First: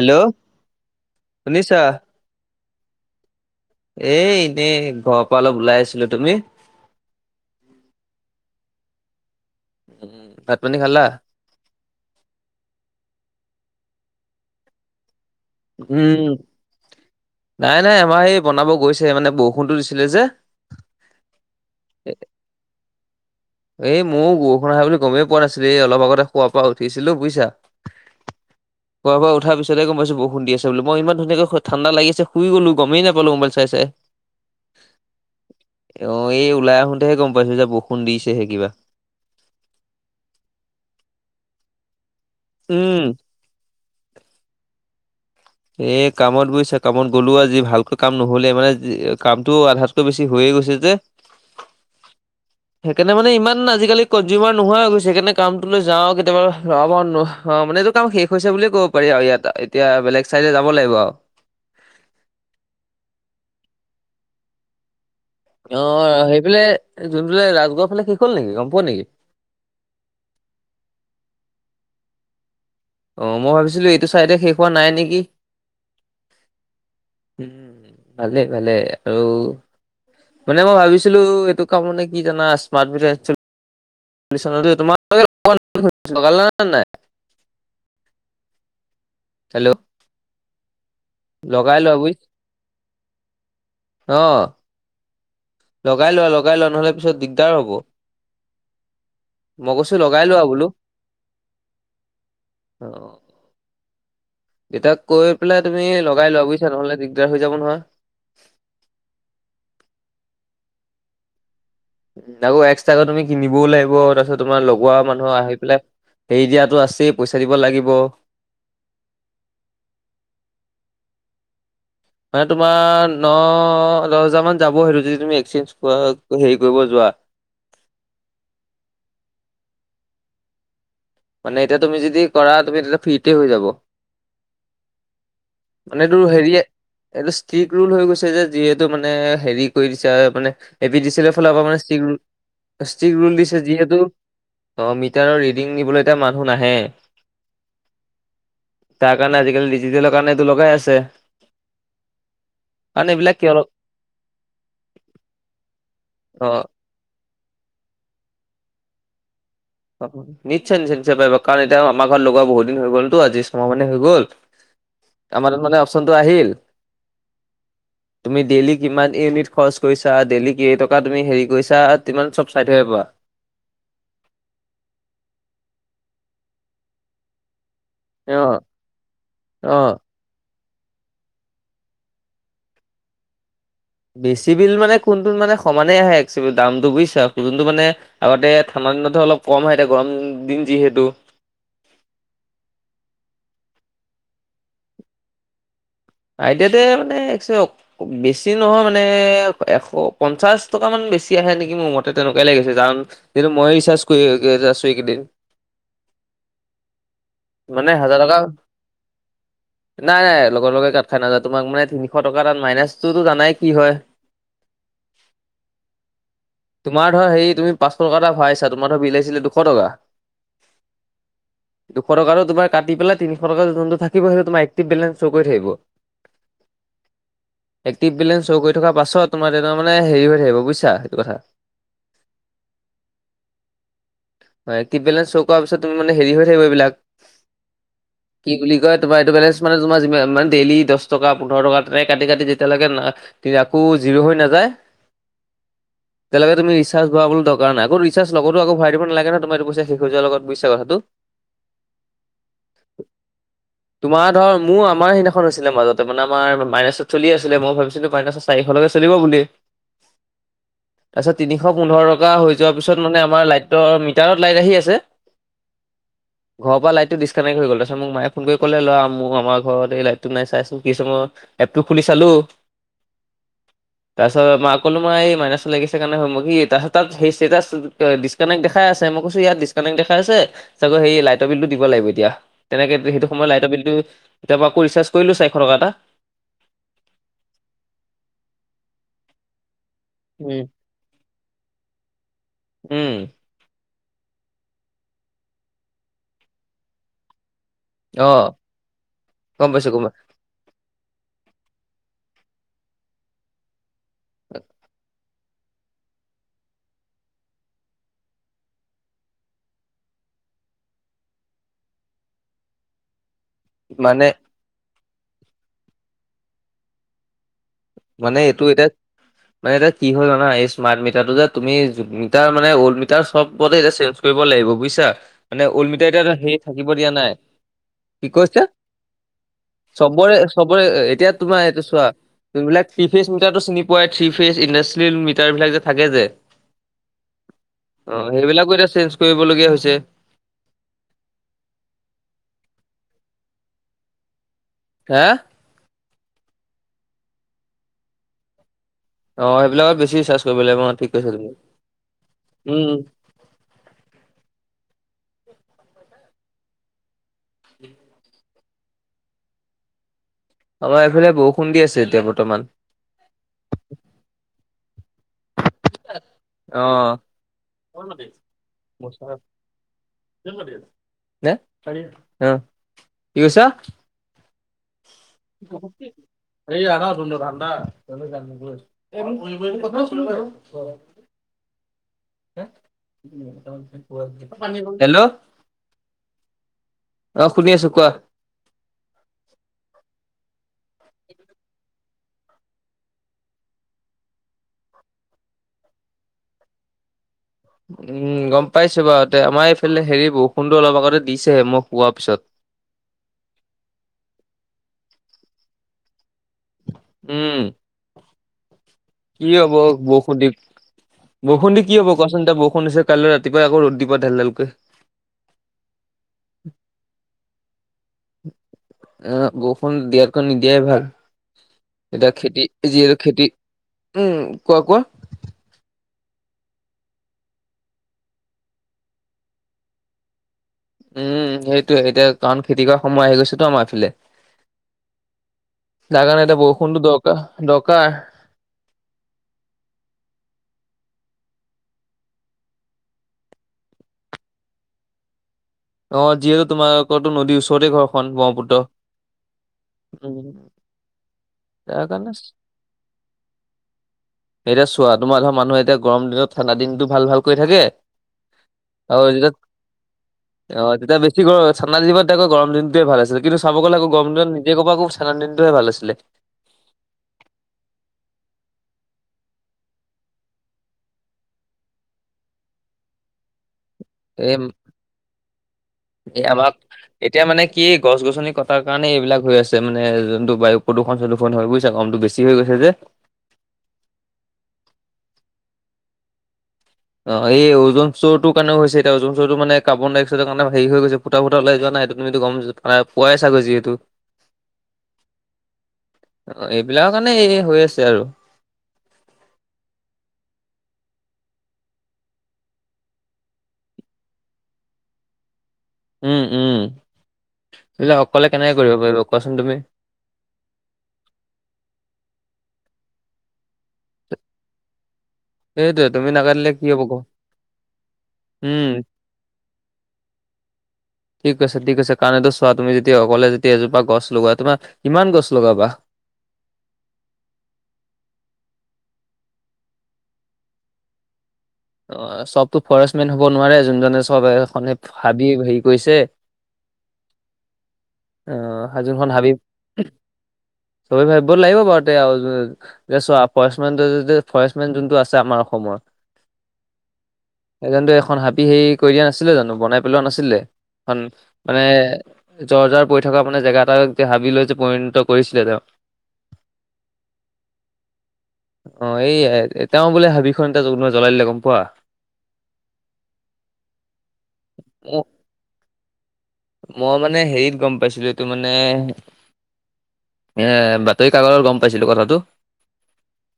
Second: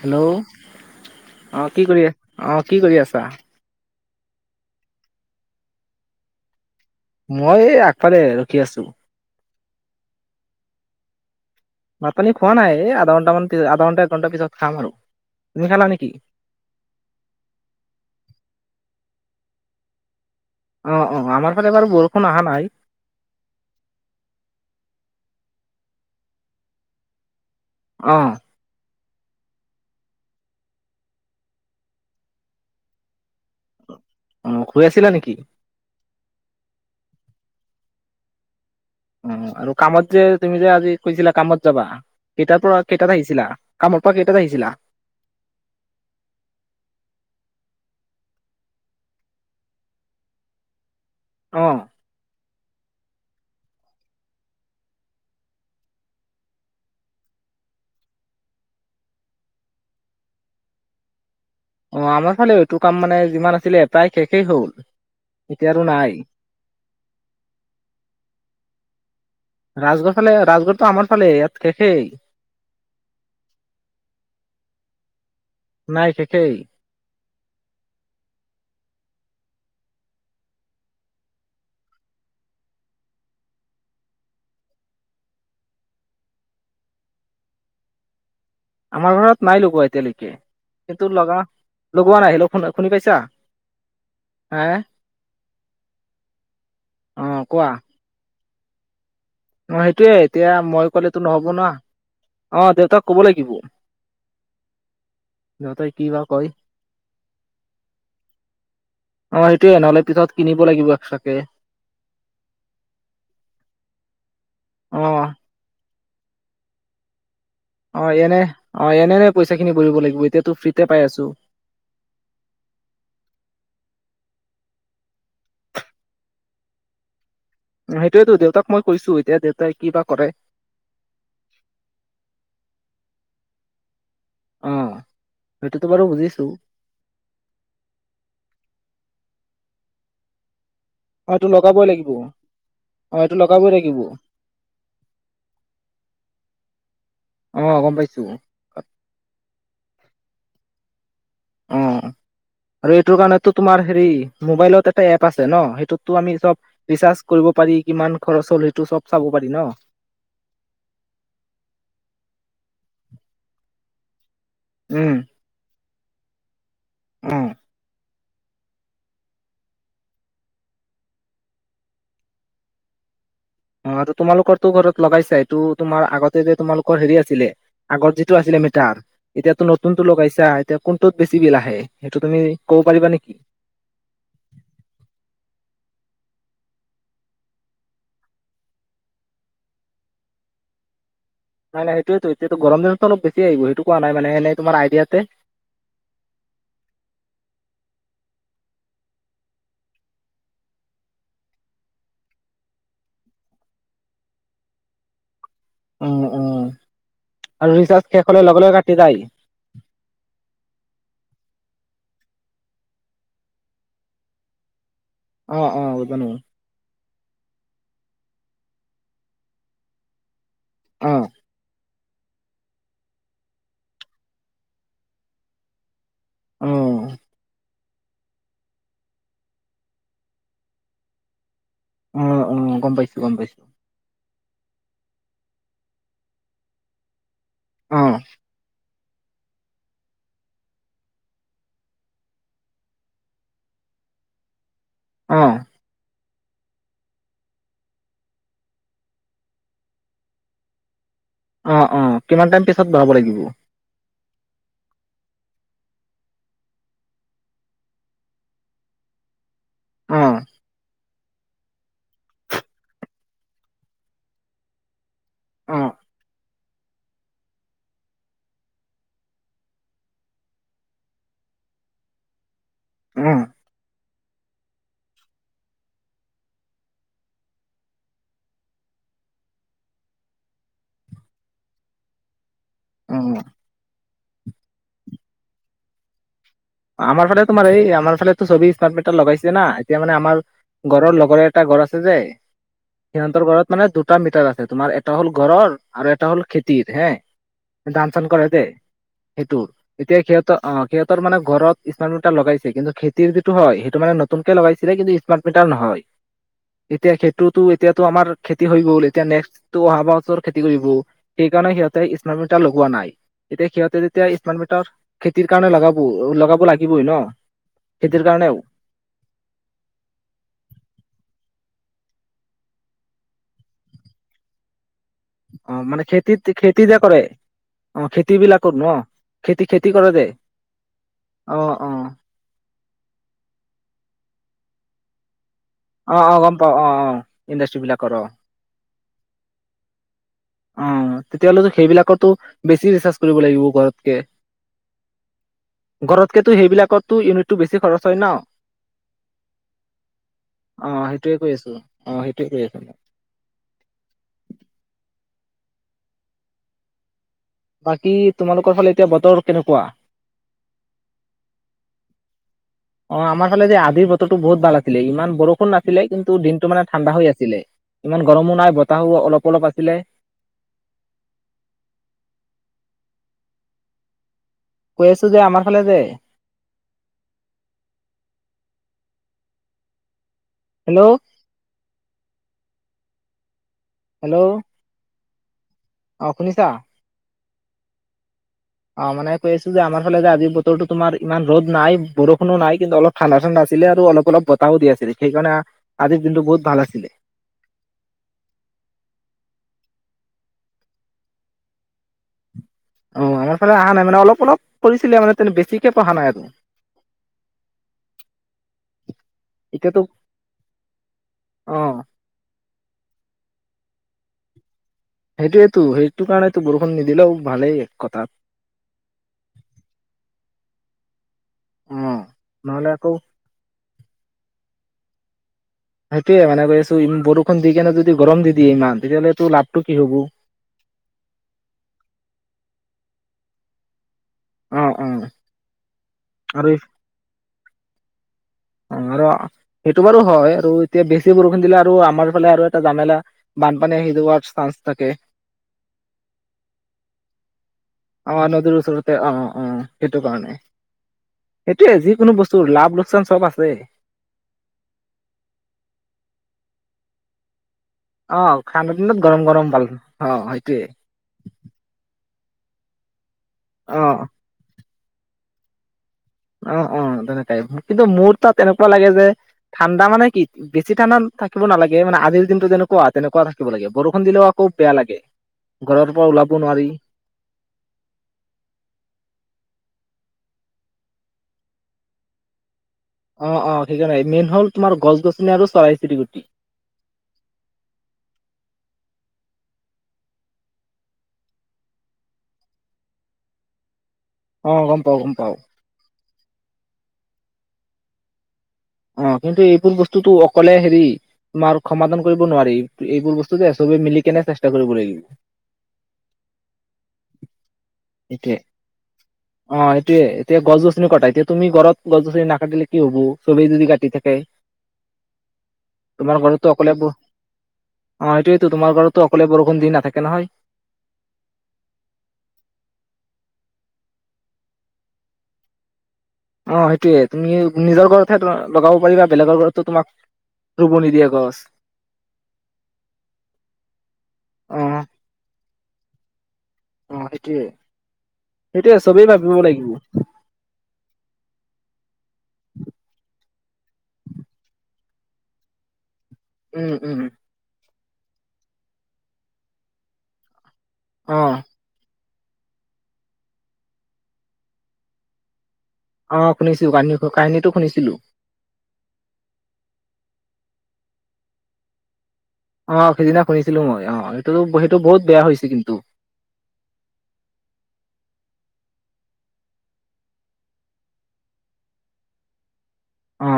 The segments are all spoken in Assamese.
হেল্ল' অ, শুনিছা কি কৰি, অ, কি কৰি আছা? এ এনেই ঘৰৰ পৰা অলপ ওলাই আহিছিলোঁ, তুমি? মই এই আগফালে ৰখি আছোঁ। উম, ভাত পানী খালা? ভাত পানী খোৱা নাই এ আধা ঘণ্টামান পি আধা ঘণ্টা এক ঘণ্টা পিছত খাম আৰু। তুমি খালা নেকি উম, নাই নাই আমাৰ এই বনাব গৈছে মানে বৰষুণটো দিছিলে যে। অ', অ, আমাৰ ফালে বাৰু এ- বৰষুণ আহা নাই। এই মইও বৰষুণ আহা বুলি গমেই পোৱা নাছিলোঁ এই অলপ আগতে শুৱাৰ পৰা উঠিছিলো বুজিছা। অ', শুৱাৰ পৰা উঠাৰ পিছতে গম পাইছো ব ষুণ দি আছে বুলি মই ইমান ধুনীয়া কে ঠাণ্ডা লাগিছে শুই গ'লো গমেই নাপালো ম'বাইল চাই চাই। অ', শুই আছিলা নেকি? অ', এই ওলাই আহোতেহে গম পাইছো যে বৰষুণ দিছেহে কিবা। উম, আৰু কামত যে তুমি যে আজি কৈছিলা কামত যাবা, কেইটাৰ পৰা উম কেইটাত আহিছিলা? কামৰ পৰা কেইটাত আহিছিলা? এ কামত বুজিছা কামত গ'লো আজি ভালকৈ কাম নহলে মানে কামটো আধাত টো বেছি হৈ গৈছে যে। অ', সেইকাৰণে মানে ইমান আজিকালি কনজিউমাৰ নোহোৱা হৈছে সেইকাৰণে কামটো লৈ যাওঁ কেতিয়াবা [unintelligible] অ', মানে এইটো কাম শেষ হৈছে বুলি য়ে ক'ব পাৰি, আৰু ইয়াত এতিয়া বেলেগ চাইডে যাব লাগিব আউ। অ', আমাৰ ফালে এইটোৰ কাম মানে যিমান আছিলে এটাই শেষেই হ'ল। এতিয়া আৰু নাই অ', সেইফালে, যোনফালে ৰাজগড়ৰ ফালে শেষ হ'ল নেকি, গম পোৱা নেকি? ৰাজগড় ফালে ৰাজগড়টো আমাৰ ফালে ইয়াত শেষেই। অ', মই ভাবিছিলো এইটো চাইডে শেষ হোৱা নাই নেকি? নাই শেষেই উম, ভালেই ভালেই আৰু মানে মই ভাবিছিলো এইটো কাম মানে কি জানা স্মাৰ্ট মিটাৰ [unintelligible] আমাৰ ঘৰত নাই হেল্ল' লগোৱা এতিয়ালৈকে, কিন্তু লগা, লগাই লোৱা বুইছ লগোৱা নাহিলে শু শুনি পাইছা? অ', হে লগাই লোৱা লগাই লোৱা নহ'লে পিছত অ দিগদাৰ কোৱা হ'ব। মই অ', কৈছো সেইটোৱে লগাই লোৱা এতিয়া বোলো মই কলেতো নহব না অ, দেউতাক কব লাগিব। দেতাক কৈ পেলাই তুমি দেউতাই কি বা লগাই লোৱা কয় বুইছা। নহ'লে দিগদাৰ হৈ যাব নহয়। অ সেইটোৱে, নহ'লে পিছত কিনিব লাগিব এক্সট্ৰাকে। আকৌ এক্সট্ৰাকৈ তুমি কিনিবও লাগিব। তাৰপিছত তোমাৰ লগোৱা অ মানুহ আহি পেলাই এৰি দিয়াটো আছেই। পইচা দিব লাগিব। অ এয়েনে অ এনে-এনে পইচা খিনি ভৰিব লাগিব, এতিয়াতো ফ্ৰীতে পাই আছো। মানে তোমাৰ ন, দছ হেজাৰমান যাব সেইটো যদি তুমি এক্সচেঞ্জ হেৰি কৰিব যোৱা। সেইটোৱেটো দেউতাক মই কৈছো। এতিয়া দেউতাই কি বা কৰে? মানে এতিয়া তুমি যদি কৰা তুমি তেতিয়া ফ্ৰীতে হৈ যাব। অ। সেইটোতো বাৰু মানে তোৰ বুজিছো হেৰিয়ে এইটো ষ্ট্ৰিক ৰোল হৈ গৈছে যে। যিহেতু মানে হেৰি কৰি দিছে মানে এ পি ডি চি অ এলৰ এইটো ফালৰ পৰা মানে লগাবই ষ্টিক লাগিব ৰোল, অ ষ্টিক এইটো ৰোল দিছে। লগাবই লাগিব যিহেতু অ মিটাৰৰ ৰিডিং নিবলৈ এতিয়া মানুহ নাহে। অ গম পাইছো। তাৰ কাৰণে আজি-কালি ডিজিটেলৰ কাৰণে এইটো লগাই আছে। অ। আৰু কাৰণ এইটো এইবিলাক কি কাৰণেটো অলপ তোমাৰ হেৰি মোবাইলত এটা এপ আছে ন? সেইটোতো আমি অ চব ৰিচাৰ্জ কৰিব পাৰি। কিমান খৰচ হ'ল এইটো চব চাব পাৰি ন? নিশ্চয়-নিশ্চয়-নিশ্চয় পাৰিব কাৰণ এতিয়া আমাৰ ঘৰত লগোৱা বহুত দিন হৈ গ'লতো, আজি ছমাহ মানে হৈ গ'ল। উম। আমাৰ তাত মানে অপচনটো আহিল। উম। তুমি ডেইলি কিমান ইউনিট খৰচ কৰিছা, ডেইলি কেই টকা তুমি হেৰি কৰিছা তিমান চব চাই থাকিব পাৰা। অ তোমালোকৰ তো ঘৰত লগাইছা। এইটো তোমাৰ আগতে যে তোমালোকৰ হেৰি আছিলে আগত যিটো অ আছিলে মিটাৰ, এতিয়াটো অ নতুনটো লগাইছা। এতিয়া কোনটোত বেছি বিল আহে? সেইটো তুমি ক'ব পাৰিবা নেকি? বেছি বিল মানে কোনটোত মানে সমানেই আহে একচোৱেল দামটো বুইছা। যোনটো মানে আগতে ঠাণ্ডা দিনত ধৰ অলপ কম হয়। এতিয়া গৰম দিন যিহেতু। নাই নাই হেইটোৱেটো। এতিয়াটো গৰম দিনতটো অলপ বেছি আহিব। সেইটো কোৱা নাই। মানে তোমাৰ আইডিয়াতে আইদিয়াতে মানে এক চওক বেছি নহয় মানে এশ পঞ্চাছ টকা মান বেছি আহে নেকি মোৰ মতে। তেনেকুৱাই লাগিছে জাৰণ যিহেতু মই ৰিচাৰ্জ কৰি আছো এইকেইদিন। অ অ আৰু মানে ৰিচাৰ্জ শেষ হাজাৰ হলে টকা লগে লগে কাটি যায় নাই লগৰ লগে কাট নাযায় তোমাক মানে তিনিশ টকা তাত মাইনাচটোতো জানাই কি হয়। অ, অ [unintelligible] তোমাৰ ধৰা হেৰি তুমি পাঁচশ টকা এটা ভৰাইছা, তোমাৰ ধৰ বিল আহিছিলে দুশ টকা। অ। দুশ টকাতো তোমাৰ কাটি পেলাই তিনিশ টকা যোনটো থাকিব সেইটো তোমাৰ একটিভ বেলেঞ্চ হৈ গৈ থাকিব। অ। এক্টিভ বেলেঞ্চ হৈ গৈ থকা পাছত তোমাৰ তেতিয়া মানে হেৰি হৈ থাকিব বুইছা সেইটো কথা। অ, অ গম পাইছো, গম পাইছো। হয় এক্টিভ বেলেঞ্চ ছ কৰা পিছত তুমি মানে হেৰি হৈ থাকিব এইবিলাক। অ। কি বুলি কয় তোমাৰ এইটো বেলেঞ্চ মানে তোমাৰ যিমান ডেইলী দছ দছ টকা, পোন্ধৰ টকা তেনেকে কাটি-কাটি যেতিয়ালৈকে আকৌ জিৰ' হৈ নাযায় অ। তেতিয়ালৈকে তুমি ৰিচাৰ্জ ভৰাবলৈ দৰকাৰ নাই। আকৌ ৰিচাৰ্জ লগতো আকৌ ভৰাই দিব নালাগে নহয় তুমি এইটো পইচা শেষ হৈ যোৱাৰ লগত। তুমি বুইছা কথাটো? অ-অ কিমান টাইম পিছত ভৰাব লাগিব? তোমাৰ ধৰ মোৰ আমাৰ সেইদিনাখন আছিলে মাজত তাৰমানে আমাৰ মাইনাছত চলি আছিলে মই ভাবিছিলো মাইনাছত চাৰিশলৈকে চলিব বুলি। অ অ অ তাৰপিছত তিনিশ পোন্ধৰ টকা হৈ যোৱাৰ পিছত মানে আমাৰ লাইটৰ মিটাৰত লাইট আহি আছে অ', ঘৰৰ পৰা লাইটটো ডিচকানেক্ট হৈ গ'ল তাৰপিছত মোক মায়ে ফোন কৰি ক'লে ল'ৰা মোৰ আমাৰ ঘৰত এই লাইটটো নাই চাইচোন কি হৈছে মোৰ এপটো খুলি চালো অ', তাৰ ওচৰত মাক ক'লো মই এই মাইনাছ ওলাই গৈছে কাৰণে মোক কি তাহঁতক সেই ষ্টেটাছ ডিচকানেক্ট দেখাই আছে মই কৈছোঁ ইয়াত ডিচ কানেক্ট দেখাই আছে চাগৈ সেই লাইটৰ বিলটো দিব লাগিব এতিয়া। তেনেকে এ সেইটো অ', সময় লাইটৰ বিলটো তাৰপৰা আকৌ ৰিচাৰ্জ কৰিলো চাৰিশ টকা এটা। আমাৰ ফালে তোমাৰ এই আমাৰ ফালেতো চবেই স্মাৰ্ট মিটাৰ লগাইছে না এত এতিয়া মানে আমাৰ উম ঘৰৰ লগৰ এটা ঘৰ আছে যে উম, সিহঁতৰ ঘৰত মানে দুট দুটা মিটাৰ আছে তোমাৰ এটা হ'ল ঘৰৰ আৰু এটা হ'ল খেতিৰ হে ধান-চান অ কৰে দেই সেইটো গম পাইছো গম এতিয়া পাইছো সিহঁতৰ অ সিহঁতৰ মানে ঘৰত স্মাৰ্ট মিটাৰ লগাইছে কিন্তু খেতিৰ যিটো হয় সেইটো মানে নতুনকে লগাইছিলে কিন্তু স্মাৰ্ট মিটাৰ নহয়। এতিয়া সেইটোতো এতিয়াতো আমাৰ খেতি হৈ গ'ল এতিয়া নেক্সটটো অহা বছৰ খেতি কৰিব। সেইকাৰণে সিহঁতে স্মাৰ্ট মিটাৰ লগোৱা নাই। এতিয়া সিহঁতে মানে যেতিয়া স্মাৰ্ট মিটাৰ খেতিৰ কাৰণে লগাব লগাব লাগিবই ন। খেতিৰ মানে কাৰণেও এইটো এতিয়া মানে এতিয়া কি হল জানা এই স্মাৰ্ট মিটাৰটো যে তুমি যুগ মিটাৰ মানে অল্ড মিটাৰ চবতে জাষ্ট চেলচ কৰিব লাগিব বুজিছা মানে অ অল্ড মিটাৰ এতিয়া এটা খেতিত সেই খেতি থাকিব যে দিয়া কৰে নাই। অ কি খেতি কৈছে বিলাকত ন খেতি খেতি কৰে যে চবৰে চবৰে এতিয়া অ তোমাৰ এইটো অ চোৱা যোন বিলাক থ্ৰী ফেচ মিটাৰটো চিনি পোৱাই থ্ৰী ফেচ ইণ্ডাষ্ট্ৰীল মিটাৰ বিলাক যে থাকে অ যে অ গম পাও অ অ ইণ্ডাষ্ট্ৰ্ৰী বিলাকৰ অ সেইবিলাকো এতিয়া চেঞ্জ কৰিব লগীয়া হৈছে। অ অ অ তেতিয়া হ'লেতো সেইবিলাকৰটো বেছি ৰিচাৰ্জ কৰিব লাগিব ঘৰত কে। হেয়া ঘৰতকেতো সেইবিলাকৰতো ইউনিটটো বেছি খৰচ হয় ন। অ সেইবিলাকত বেছি ৰিচাৰ্জ কৰিব লাগিব অ ঠিক কৈছা সেইটোৱেই তুমি কৈ আছো অ সেইটোৱে কৈ আছো মই। উম বাকী তোমালোকৰ ফালে এতিয়া বতৰ কেনেকুৱা? আমাৰ এইফালে বৰুষুণ দি আছে এতিয়া বৰ্তমান। অ আমাৰ ফালে যে আজিৰ বতৰটো বহুত ভাল আছিলে ইমান বৰ বৰষুণ নাছিলেই কিন্তু দিনটো মানে অ ঠাণ্ডা হৈ আছিলে ইমান গৰমো নাই বতাহো অলপ অলপ আছিলে। [unintelligible] অ কি কৈছা? কৈ আছো যে আমাৰ ফালে যে [unintelligible] এইয়া আহা ৰোমটো ঠাণ্ডা তয় তো জানি বুজি লৈছো এই ফোন কৰিবৈ তো কথা দিছিলো বাৰু হেল্ল' হেল্ল' [unintelligible] হেল্ল' অ শুনিছা। অ শুনি আছো কোৱা। অ মানে কৈ আছো যে আমাৰ ফালে যে আজি বতৰতো তোমাৰ ইমান ৰ'দ নাই বৰষুণো নাই কিন্তু অলপ ঠাণ্ডা ঠাণ্ডা আছিলে আৰু অলপ অলপ বতাহও দি আছিলে সেইকাৰণে আজিৰ দিনটো বহুত ভাল আছিলে। উম উ উ গম পাইছো বাৰুতে আমাৰ এইফালে হেৰি বৰষুণটো অলপ আগতে দিছেহে মই শোৱাৰ পিছত। অ, আমাৰ ফালে আহা নাই মানে অলপ অলপ পৰিছিলে মানে তেনে বেছিকে পঢ়া নাই আৰু উম উ উ খু কি হব এতিয়াতো বৰষুণ দি অ বৰষুণ দি কি হ'ব? কোৱাচোন এতিয়া বৰষুণ হৈছে কাইলৈ ৰাতিপুৱাই আকৌ ৰ'দ দিব ধেল ধেল কৈ। সেইটোৱেতো সেইটো কাৰণেতো বৰষুণ নিদিলেও ভালেই এক কথাত। হুম টি টি টি এ এ এ বৰষুণ দিয়াতকৈ নিদিয়াই ভাল। অ', এতিয়া খেতি নহ'লে আকৌ যিহেতু খেতি উম কোৱা কোৱা সেইটোৱে মানে কৈ আছো বৰষুণ দি কেনে যদি গৰম দি দিয়ে ইমান, তেতিয়াহ'লেটো লাভটো কি হব। উম সেইটোয়ে এতিয়া কাৰণ খেতি কৰা সময় আহি গৈছেতো আমাৰ ইফালে? অ', অ', যাৰ কাৰণে এতিয়া আৰু বৰষুণটো দৰকাৰ দৰকাৰ। অ আৰু সেইটো বাৰু হয় আৰু এতিয়া বেছি বৰষুণ দিলে আৰু আমাৰ ফালে আৰু এটা জামেলা। বানপানী আহি যোৱাৰ চাঞ্চ থাকে। অ যিহেতু তোমালোকৰতো নদীৰ ওচৰতে ঘৰখন অ ব্ৰহ্মপুত্ৰ নদীৰ ওচৰতে অ অ সেইটো উম কাৰণে। সেইটোয়ে তাৰ কাৰণে যিকোনো বস্তুৰ লাভ -লোকচান চব আছে। এতিয়া চোৱা, তোমাৰ ধৰা মানুহ এতিয়া গৰম দিনত ঠাণ্ডা দিনটো ভাল ভাল কৈ থাকে অ ঠাণ্ডা আৰু দিনত গৰম গৰম ভাল অ সেইটোয়ে। কি কৰো ঠাণ্ডা দিনত তেতিয়া আকৌ গৰম দিনোটোৱে ভাল আছিল, কিন্তু চাব গ'লে আকৌ অ'। গৰম দিনত নিজে কব আকৌ ঠাণ্ডা দিনটোহে ভাল আছিলে। অ অ তেনেকাই, কিন্তু মোৰ তাত এনেকুৱা লাগে যে ঠাণ্ডা মানে কি, বেছি ঠাণ্ডা থাকিব নালাগে মানে আজিৰ দিনটো যেনেকুৱা তেনেকুৱা থাকিব লাগে। বৰষুণ দিলেও এই আকৌ বেয়া লাগে ঘৰৰ পৰা এই ওলাবও আমাক নোৱাৰি। এতিয়া মানে কি গছ - গছনি কটাৰ কাৰণে এইবিলাক হৈ আছে মানে যোনটো বায়ু প্ৰদূষণ প্ৰদূষণ হয় বুজিছা গৰমটো বেছি চি হৈ গৈছে যে? অ অ সেইকাৰণে মেইন হ'ল তোমাৰ গছ- গছনি আৰু চৰাই - চিৰিকতি। অ এই ওজন স্তৰটো কাৰণে হৈছে এতিয়া অজন স্তৰটো মান কাৰ্বন ডাইক্সাইডৰ কাৰণে হেৰি হৈ গৈছে। ফুটা ফুটা উলাই যোৱা নাই সেইটো তুমিতো গম পোৱাই চাগৈ যিহেতু? অ গম পাও গম পাও। অ এইবিলাকৰ কাৰণে এই হৈ আছে আৰু। অ কিন্তু এইবোৰ বস্তুটো অকলে হেৰি তোমাৰ সমাধান কৰিব নোৱাৰি, এইবোৰ বস্তু যে চবে মিলি কেনে চেষ্টা কৰিব লাগিব। উম উম, এইবিলাক অকলে কেনেকে কৰিব পাৰিব কোৱাচোন তুমি? টোৱে এতিয়া গছ - গছনি কটাই, এতিয়া তুমি ঘৰত গছ - গছনি নাকাটিলে কি হব, চবেই যদি কাটি থাকে। [inaudible] সেইটোয়ে তুমি তোমাৰ ঘৰতো নাজানিলে কি অকলে হ'ব ব ক অ এইটোৱেইতো উম তোমাৰ ঘৰতো অকলে বৰষুণ দি নাথাকে নহয়? ঠিক কৈছা ঠিক কৈছা, কাৰণ ইটো চোৱা তুমি যেতিয়া অকলে যতিয়া এজোপা গছ লগোৱা তোমাৰ কিমান গছ লগাবা? অ সেইটোয়ে, তুমি নিজৰ ঘৰতহে লগাব পাৰিবা বেলেগৰ ঘৰতো তোমাক ৰুব নিদিয়ে গছ। অ চবতো ফৰেষ্টমেন হ'ব নোৱাৰে, যোনজনে চব অ এখনে ভাবিয়ে হেৰি কৰিছে। অ সেইটোয়ে অ সেইটোয়ে চবেই হাজোনখন হাবি ভাবিব লাগিব চবে ভাবিব লাগিব বাওতে আও। যে চোৱা ফৰেষ্টমেনটোৱে যদি, ফৰেষ্টমেন যোনটো আছে আমাৰ অসমৰ উম উম। এজনেটো এখন হাবি হেৰি কৰি দিয়া নাছিলে জানো বনাই পেলোৱা নাছিলে? এখন অ মানে জৰ্জাৰ পৰি থকা মানে জেগা এটা যে হাবি লৈ যে পৰিণত কৰিছিলে তেওঁ। অ শুনিছো, কাহিনীটো কাহিনীটো শুনিছিলো। অ এই এতিয়াও বোলে হাবিখন এতিয়া জ্বলাই দিলে, গম পোৱা? অ সিদিনা শুনিছিলো মই, অ সেইটো সেইটো বহুত মোক বেয়া হৈছে কিন্তু। মই মানে হেৰিত গম পাইছিলো এইটো মানে এ বাতৰিকাকতত গম পাইছিলো কথাটো। অ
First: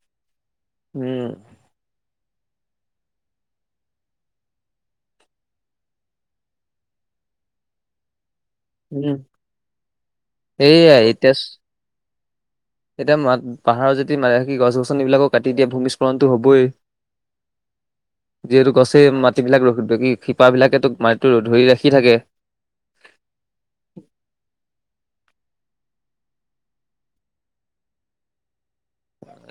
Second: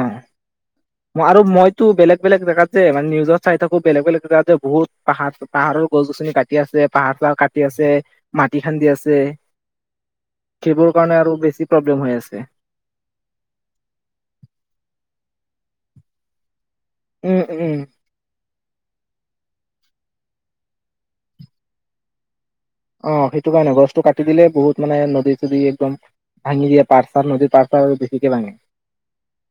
মই উম আৰু মজ তো বেলেগ বেলেগ জেগাত যে, মানে নিউজত চাই থাকো বেলেগ বেলেগ জেগাত যে বহুত পাহাৰ পাহাৰৰ গছ - গছনি কাটি কাটি আছে, পাহাৰ - চাহাৰ কাটি আছে। মাটি খান্দি উম আছে, সেইবোৰৰ এইয়াই কাৰণে আৰু এতিয়া বেছি প্ৰব্লেম হৈ আছে। এতিয়া মাত পাহাৰৰ যদি মা গছ - গছনিবিলাকো কাটি দিয়া ভূমিস্খলণতো হবই। উম উম। যিহেতু গছেই মাটিবিলাকৰ কি শিপাবিলাকেতো মাটিতো ধৰি ৰাখি থাকে। অ সেইটো কাৰণে গছটো কাটি দিলে বহুত মানে নদী - চদী একদম ভাঙি দিয়া, পাৰ্চাৰ নদীৰ পাৰ্চাৰ বেছিকে ভাঙে।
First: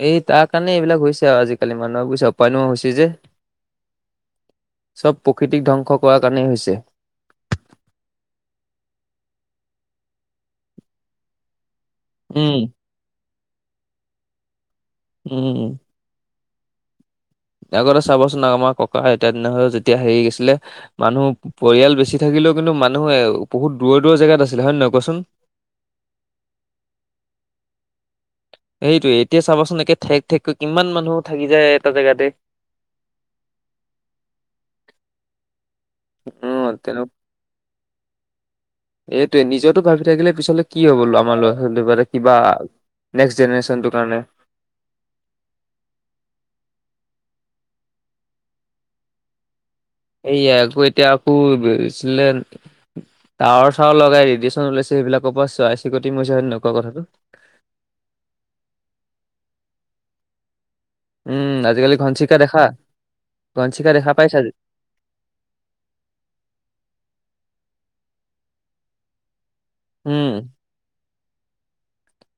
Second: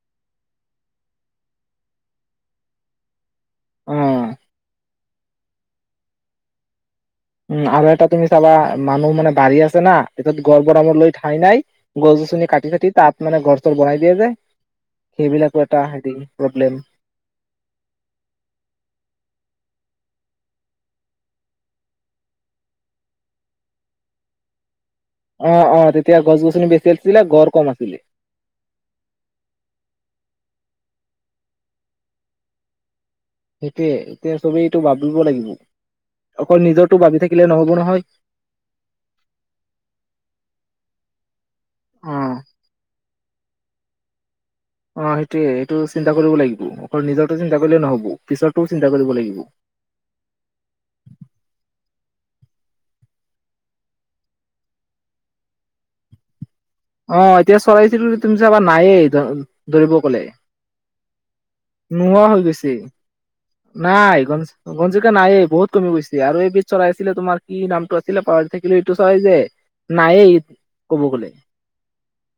এই তাৰ কাৰণে এইবিলাক হৈছে আৰু আজিকালি মানুহে বুইছা, উপাই নোহোৱা হৈছে যে। অ', চব প্ৰকৃতিক ধ্বংস কৰাৰ কাৰণেই হৈছে। উম, আৰু এটা তুমি চাবা, মানুহ মানে বাৰী আছে না এতিয়া ঘৰ বনাবলৈ ঠাই নাই। গছ গছনি উম, কাটি কাটি তাত মানে ঘৰ চৰ বনাই দিয়ে যে, সেইবিলাকো উম, এটা [unintelligible] প্ৰব্লেম। আগতে চাবাচোন আমাৰ ককা আইতা দিনাহত যেতিয়া হেৰি আছিলে মানুহ, পৰিয়াল বেছি থাকিলেও কিন্তু মানুহে বহুত দূৰৰ দূৰৰ জেগাত আছিল হয়নে নহয় কোৱাচোন? অ', অ, তেতিয়া গছ গছনি বেছি আছিলে গৰ কম আছিলে। সেইটোৱেই এতিয়া চাবাচোন একে ঠেক ঠেককে কিমান মানুহে থাকি যায় এটা জেগাতে। সেইটোৱে এতিয়া চবেইটো ভাবিব লাগিব, অকল অ' তেনে নিজৰটো ভাবি থাকিলে নহব নহয়। এইটোৱে নিজৰটো ভাবি থাকিলে পিছলে কি হ'ব আমাৰ ল'ৰা [unintelligible] অ কিবা, নেক্সট জেনাৰেশ্যনটোৰ কাৰণে। অ', সেইটোয়ে সেইটো চিন্তা কৰিব লাগিব, অকল নিজৰটো চিন্তা কৰিলে নহ'ব পিছৰতো চিন্তা কৰিব লাগিব। এইয়া আকৌ এতিয়া আকৌ, [unintelligible] টাৱৰ চাৱৰ লগাই ৰেডিয়শন উলাইছে সেইবিলাকৰ পৰাই চৰাই চিৰিকতি মৰিছে [unintelligible] কথাটো। অ', এতিয়া চৰাই চিৰিকতি তুমি চাবা নায়েই ধ-ধৰিব গলে। উম, আ নোহোৱা হৈ গৈছে, দেখা নাই [unintelligible] পাইছা ঘনচিৰিকা নাইয়ে বহুত কমি গৈছে আৰু এবিধ চৰাই আছিলে তোমাৰ কি, নামটো আছিলে পাহৰি থাকিলোঁ এইটো চৰাই যে নাইয়ে, উম ক'ব গ'লে।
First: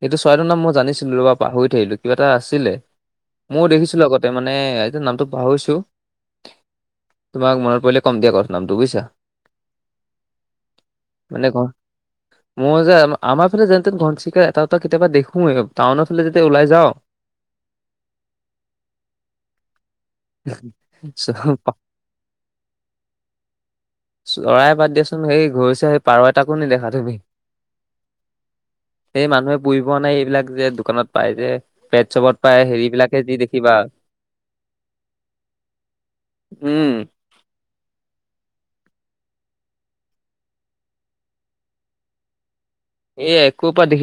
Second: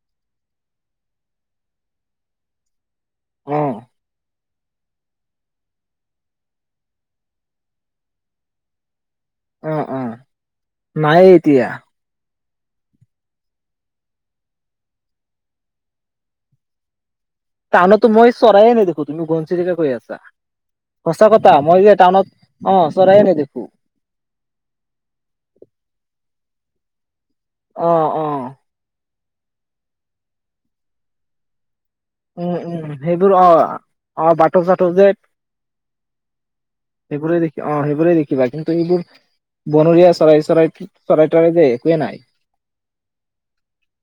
এইটো চৰাইটোৰ নাম মই জানিছিলো ৰ'বা পাহৰি থাকিলো, কিবা এটা আছিলে। অ মইয়ো দেখিছিলো আগতে মানে, এ এতিয়া নামটো পাহৰিছোঁ। তোমাক মনত পৰিলে কম দিয়া [unintelligible] নামটো বুজিছা, অ অ নায়েই মানে এতিয়া ঘৰ। মই যে, আমা আমাৰ ফালে যেনতেন ঘনচিৰিকা এটা [unintelligible] কেতিয়াবা দেখোৱেই টাউনৰ ফালে যেতিয়া ওলাই যাও। টাউনততো মই চৰাইয়ে নেদেখো, তুমি ঘনচিৰিকা কৈ আছা? সঁচা কথা চ মই যে টাউনত, অ, চৰাইয়ে নেদেখো। চৰাই বাদ দিয়াচোন সেই ঘৰচিৰি সেই পাৰ এটাও নেদেখা তুমি। অ', অ, সেই মানুহে পুহি পোৱা নাই এইবিলাক যে দোকানত পায় যে পেটচ'পত উম পায় হেৰি উম বিলাকে সেইবোৰ দি অ দেখিবা। অ', ভাটৌ চাটৌ যে। উম, সেইবোৰে দেখি অ, সেইবোৰেই দেখিবা, কিন্তু এইবোৰ বনৰীয়া চৰাই-চৰাই, চৰাই ত' যে একোৱে নাই। এ একো পৰা দেখি